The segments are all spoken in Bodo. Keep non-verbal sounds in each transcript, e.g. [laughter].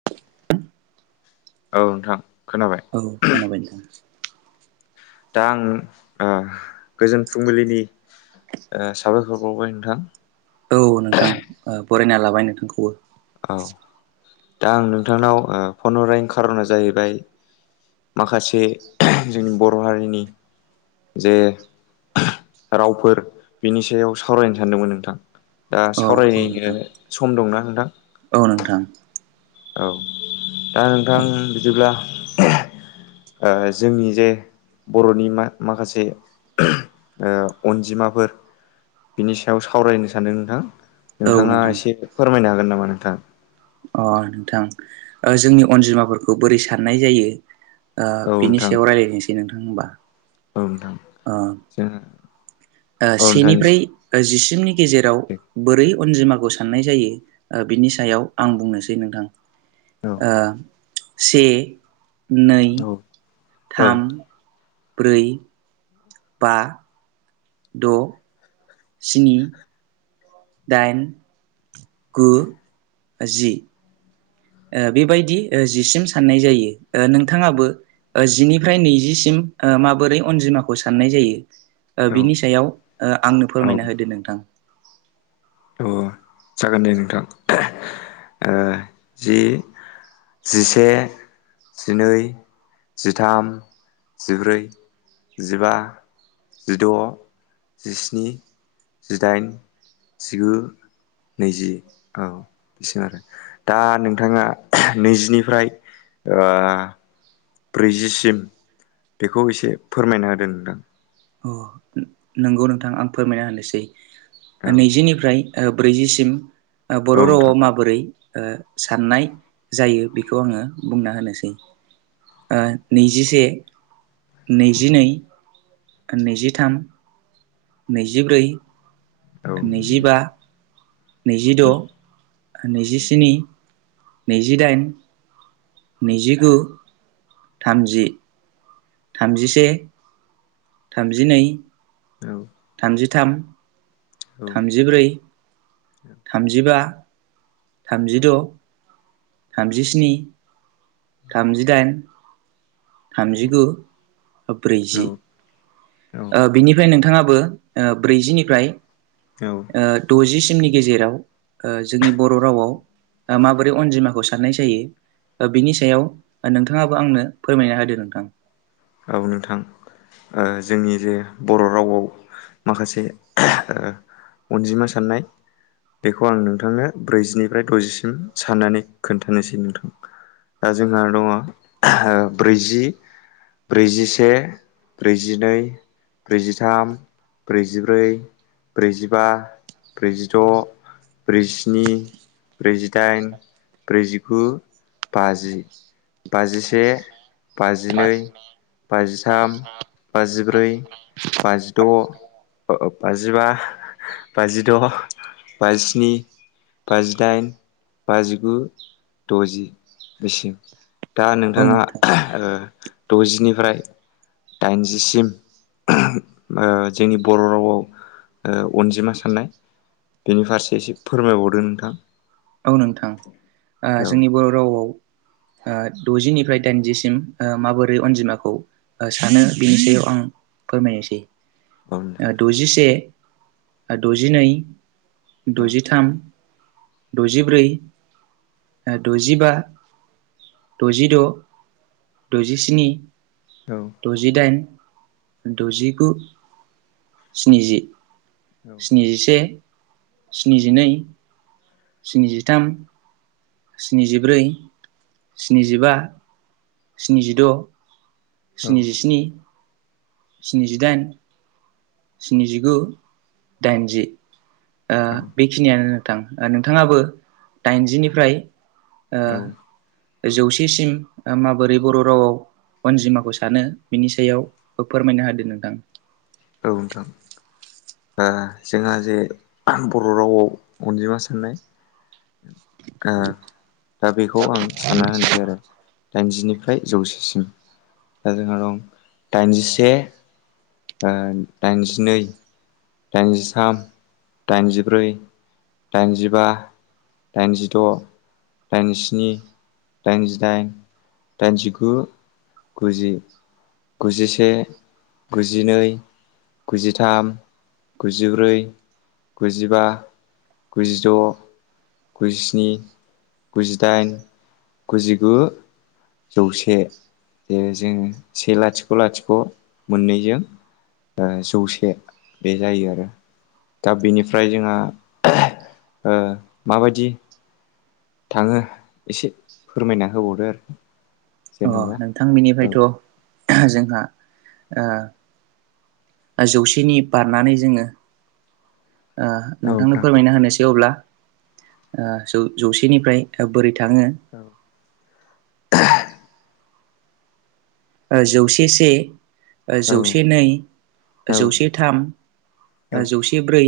[unintelligible] औ नोंथां खोनाबाय औ खोनाबाय नोंथां दा आं गोजोन फुंबिलिनि ओ साबायखर बावबाय नोंथां औ नोंथां ओ बरायना लाबाय नोंथांखौबो औ दा आं नोंथांनाव फन हरनायनि खार'नानो जाहैबाय माखासे जोंनि बर' हारिनि जे रावफोर बिनि सायाव सावरायनो सानदोंमोन नोंथां ओ अ औ सावरायनो नोंथां सम दंना नोंथां औ नोंथां औ दा नोंथां बिदिब्ला ओ जोंनि जे बर'नि मा माखासे ओ अनजिमाफोर बिनि सायाव सावरायनो सानदों नोंथां औ नोंथाङा नोंथां एसे फोरमायनो हागोन नामा नोंथां अ नोंथां जोंनि अनजिमाफोरखौ बोरै साननाय जायो ओ औ बिनि नोंथां सायाव रायलायनोसै नोंथां होमबा अ जोङो ओ सेनिफ्राय जिसिमनि गेजेराव दे बोरै अनजिमाखौ साननाय जायो ओ बिनि सायाव आं बुंनोसै नोंथां औ ओ सि नै औ थाम ब्रै बा द' स्नि दाइन गु जि ओ बेबायदि ओ जिसिम साननाय जायो नोंथाङाबो ओ जिनिफ्राय नैजिसिम माबोरै अनजिमाखौ साननाय जायो ओ बिनि औ सायाव ओ आंनो फोरमायना होदो नोंथां अ जागोन दे नोंथां ओ जि जिसे जिनै जिथाम जिब्रै जिबा जिद' जिस्नि जिदाइन जिगु नैजि औ बिसिम आरो दा नोंथाङा नैजिनिफ्राय ओ ब्रैजिसिम बेखौ एसे फोरमायना होदों नोंथां अ नोंगौ नोंथां आं फोरमायना होनोसै औ नैजिनिफ्राय ब्रैजिसिम ओ बर' नोंथां रावआव माबोरै ओ साननाय जायो बेखौ आङो बुंना होनोसै ओ नैजिसे नैजिनै नैजिथाम नैजिब्रै औ नैजिबा नैजिद' नैजिस्नि नैजिदाइन नैजिगु थामजि थामजिसे थामजिनै औ थामजिथाम औ थामजिब्रै थामजिबा थामजिद' थामजिस्नि थामजिदाइन थामजिगु औ ब्रैजि ओ बिनिफ्राय नोंथाङाबो ओ ब्रैजिनिफ्राय औ ओ द'जिसिमनि गेजेराव ओ जोंनि बर' रावाव माबोरै अनजिमा साननाय जायो बिनि सायाव नोंथाङाबो आंनो फोरमायना होदो नोंथां औ नोंथां जोंनि जे बर' रावआव माखासे अनजिमा साननाय बेखौ आं नोंथांनो ब्रैजिनिफ्राय द'जिसिम साननानै खोन्थानोसै नोंथां दा जोंहा दङ ओ ब्रैजि ब्रैजिसे ब्रैजिनै ब्रैजिथाम ब्रैजिब्रै ब्रैजिबा ब्रैजिद' ब्रैजिनि ब्रैजिदाइन ब्रैजिगु बाजि बाजिसे बाजिनै बाजिथाम बाजिब्रै बाजिद' औ बाजिबा बाजिद' बाजिस्नि बाजिदाइन बाजिगु द'जि बिसि दा औ नोंथाङा नोंथां ओ द'जिनि फ्राय दाइनजिसिम ओ जोंनि बर' रावआव ओ अनजिमा साननाय बेनि फारसे एसे फोरमायबावदो नोंथां औ नोंथां औ ओ जोंनि बर' रावआव ओ द'जिनिफ्राय दाइनजिसिम ओ माबोरै अनजिमाखौ ओ सानो बिनि सायाव आं फोरमायनोसै औ नोंथां ओ द'जिसे ओ द'जिनै औ द'जिथाम द'जिब्रै ओ द'जिबा द'जिद' द'जिस्नि औ द'जिदाइन द'जिगु स्निजि स्निजिसे स्निजिनै स्निजिथाम स्निजिब्रै स्निजिबा स्निजिद' स्निजिस्नि स्निजिदाइन स्निजिगु दाइनजि ओ औ बेखिनियानो नोंथां ओ नोंथाङाबो दाइनजिनिफ्राय औ औ ओ जौसेसिम माबोरै बर' रावाव अनजिमाखौ सानो बिनि सायाव फोरमायनो हादो नोंथां औ नोंथां ओ जोंहा जे बर' रावआव अनजिमा साननाय ओ दा बेखौ आं सानना होनसै आरो दाइनजिनिफ्राय जौसेसिम दा जोंहा दं दाइनजिसे ओ दाइनजिनै दाइनजिथाम दाइनजिब्रै दाइनजिबा दाइनजिद' दाइनजिस्नि दाइनजिदाइन दाइनजिगु गुजि गुजिसे गुजिनै गुजिथाम गुजिब्रै गुजिबा गुजिद' गुजिस्नि गुजिदाइन गुजिगु जौसे जे जोङो से लाथिख' लाथिख' मोननैजों ओ जौसे बे जायो आरो दा बिनिफ्राय जोंहा ओ माबादि थाङो एसे फोरमायना होबावदो आरो अ जेन'बा नोंथां औ बिनिफायथ' जोंहा ओ जौसेनि बारनानै जोङो ओ नोंथांनो नोंथां फोरमायना होनोसै अब्ला ओ जौ जौसेनिफ्राय बोरै थाङो [inaudible] ओ जौसे से ओ औ जौसे नै औ जौसे थाम ओ औ जौसे ब्रै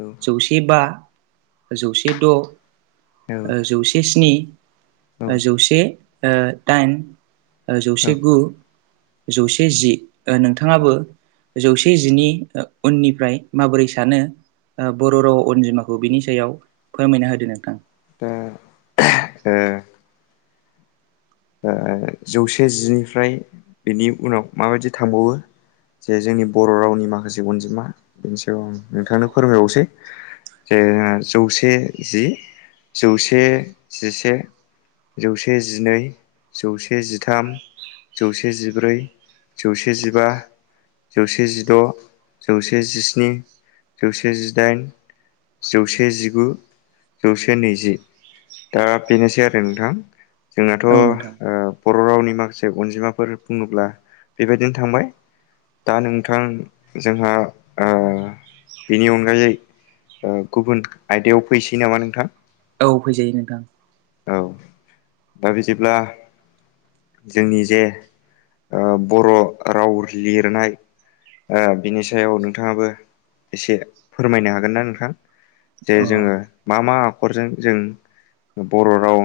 औ जौसेबा जौसे औ द' जौसे स्नि जौसे दाइन जौसे गु जौसे जि नोंथाङाबो जौसे जिनि उननिफ्राय माबोरै सानो बर' राव अनजिमाखौ बिनि सायाव फोरमायना होदो नोंथां। ओ जौसे जिनिफ्राय बेनि उनाव माबायदि थांबावो? जे जोंनि बर' रावनि माखासे अनजिमा बेनि सायाव आं नोंथांनो फोरमायबावसै। जे जौसे जि जौसे जिसे जौसे जिनै। जौसे जिथाम जौसे जिब्रै जौसे जिबा। जौसे जिद' जौसे जिस्नि जौसे जिदाइन जौसे जिगु जौसे नैजि। दा बेनोसै आरो नोंथां जोंनाथ' औ नोंथां बर' रावनि माखासे अनजिमाफोर बुङोब्ला बेबायदिनो थांबाय। दा नोंथां जोंहा बिनि अनगायै गुबुन आयदायाव फैसै नामा नोंथां? औ फैजायो नोंथां। औ दा बिदिब्ला जोंनि जे बर' राव लिरनाय बिनि सायाव नोंथाङाबो एसे फोरमायनो हागोन ना नोंथां? जे अ जोङो मा मा आखरजों जों बर' राव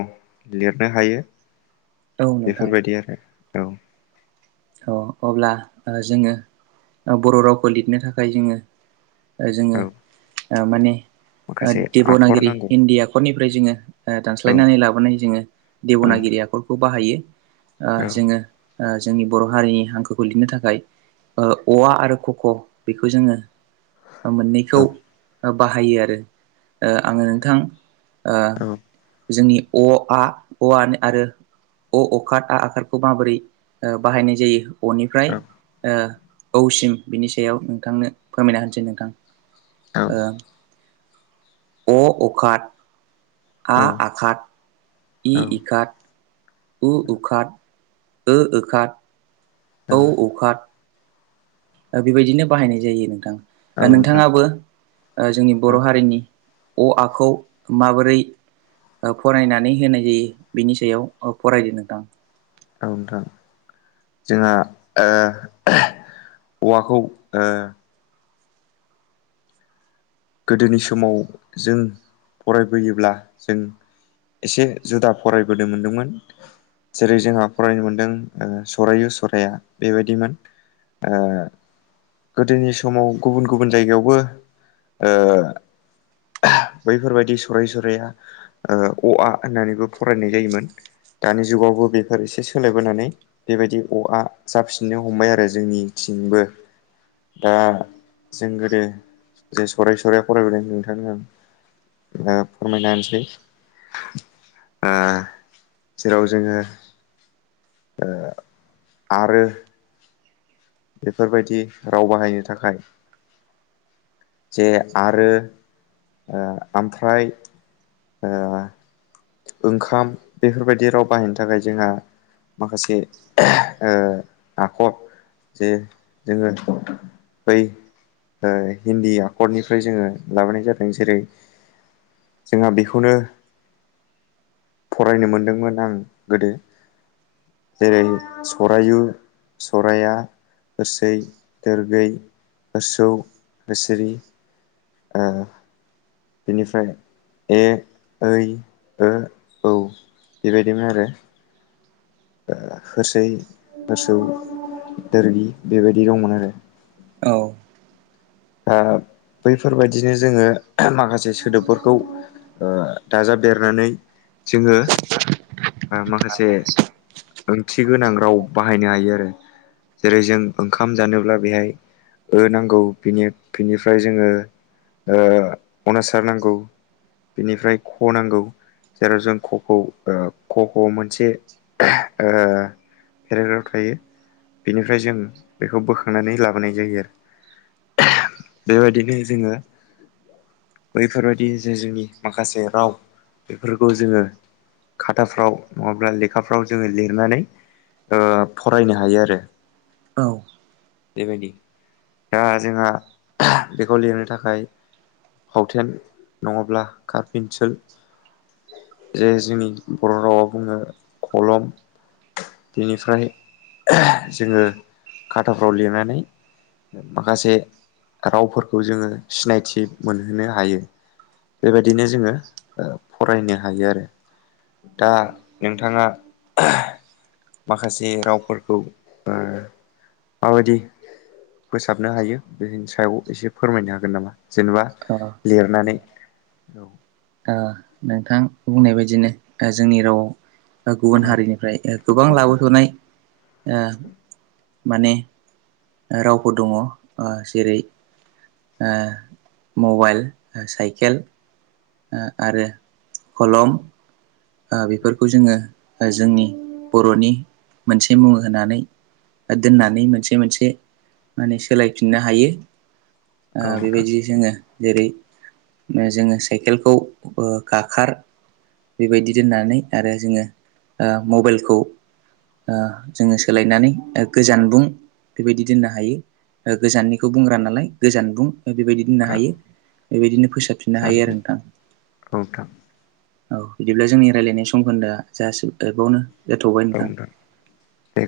लिरनो हायो औ नोंथां बेफोरबायदि आरो औ। अ अब्ला जोङो बर' रावखौ लिरनो थाखाय जोङो जोङो औ ओ माने माखासे आखर देब'नागिरि नांगौ इण्डिया आखरनिफ्राय जोङो औ दानस्लायनानै लाबोनाय जोङो औ देब'नागिरि आखरखौ बाहायो। औ जोङो जोंनि बर' हारिनि हांखोखौ लिरनो थाखाय औवा आरो ख'खौ बेखौ जोङो मोननैखौ औ बाहायो आरो। आङो नोंथां ओ औ जोंनि अ आ अआन आरो अ अखार आ आखारखौ माबोरै बाहायनाय जायो अनिफ्राय औसिम बिनि सायाव नोंथांनो फोरमायना होनोसै नोंथां। ओ अ- अखाद औ औ आ-आखाद, इ-इखाद उ-उखार, ओ-ओखार, औ औ-औखार। बेबायदिनो बाहायनाय जायो नोंथां। औ नोंथां नोंथाङाबो ओ जोंनि औ बर' हारिनि अ, आ खौ माबोरै फरायनानै होनाय जायो बिनि सायाव फरायदो नोंथां। औ नोंथां। जोंहा ओ औवाखौ ओ गोदोनि समाव जों फरायबोयोब्ला जों एसे जुदा फरायबोनो मोनदोंमोन। जेरै जोंहा फरायनो मोनदों सरायु सराया बेबायदिमोन। ओ गोदोनि समाव गुबुन गुबुन जायगायावबो ओ बैफोर बायदि सरायु सराया अ आ होननानैबो फरायनाय जायोमोन। दानि जुगावबो बेफोर एसे सोलायबोनानै बेबायदि अ आ जाफिननो हमबाय आरो जोंनिथिंबो। दा जों गोदो फरायसालियाव फरायबोदों नोंथां आं ओ फोरमायना होनोसै। ओ जेराव जोङो ओ आरो बेफोरबायदि राव बाहायनो थाखाय जे आरो ओ ओमफ्राय ओ ओंखाम बेफोरबायदि राव बाहायनो थाखाय जोंहा माखासे ओ आखर जे जोङो बै ओ हिन्दी आखरनिफ्राय जोङो लाबोनाय जादों जेरै जोंहा बेखौनो फरायनो मोनदोंमोन आं गोदो। जेरै सरायु, सराया होरसै, दोरगै, होरसौ, होरसोरि ओ बिनिफ्राय ए, ऐ, ओ, औ बेबायदिमोन आरो। होरसै होरसौ दोरगि बेबायदि दंमोन आरो। औ। ओ बैफोरबायदिनो जोङो माखासे सोदोबफोरखौ ओ दाजाबदेरनानै जोङो ओ माखासे ओंथि गोनां राव बाहायनो हायो आरो। जेरै जों ओंखाम जानोब्ला बेहाय ओ नांगौ। बिनि बिनिफ्राय जोङो ओ अनचार नांगौ। बिनिफ्राय ख नांगौ। जेराव जों ख'खौ ओ खखौ मोनसे ओ फेरेग्राप थायो बिनिफ्राय जों बेखौ बोखांनानै लाबोनाय जायो आरो। बेबायदिनो जोङो बैफोरबायदि जे जोंनि माखासे राव बेफोरखौ जोङो खाथाफ्राव नङाब्ला लेखाफ्राव जोङो लिरनानै ओ फरायनो हायो आरो। औ। बेबायदि, दा जोंहा बेखौ लिरनो थाखाय फावथेन नङाब्ला कारपेनसिल जे जोंनि बर' रावआव बुङो खलम बेनिफ्राय जोङो खाथाफ्राव लिरनानै माखासे रावफोरखौ जोङो सिनायथि मोनहोनो हायो। बेबायदिनो जोङो ओ फरायनो हायो आरो। दा नोंथाङा माखासे रावफोरखौ बा माबायदि फोसाबनो हायो बेनि सायाव एसे फोरमायनो हागोन नामा जेनेबा ओ लिरनानै? औ ओ नोंथां बुंनाय बायदिनो ओ जोंनि रावाव ओ गुबुन औ हारिनिफ्राय ओ गोबां लाबोथ'नाय ओ माने ओ रावबो दङ ओ जेरै ओ मबाइल, ओ साइकेल ओ आरो खलम ओ बेफोरखौ जोङो ओ जोंनि बर'नि मोनसे मुं होनानै ओ दोननानै मोनसे मोनसे माने सोलायफिननो हायो ओ औ नोंथां बेबायदि जोङो जेरै ओ साइकेलखौ ओ गाखार बेबायदि दोननानै आरो जोङो ओ मबाइलखौ ओ जोङो सोलायनानै ओ गोजान बुं बेबायदि दोननो हायो ओ गोजाननिखौ बुंग्रा नालाय गोजान बुं बेबायदि बुंनो औ हायो बेबायदिनो फोसाबफिननो हायो आरो जानबुं नोंथां। औ नोंथां औ। बिदिब्ला जोंनि रायलायनाय सम खोन्दोया [unintelligible] जाथ'बाय नोंथां। दे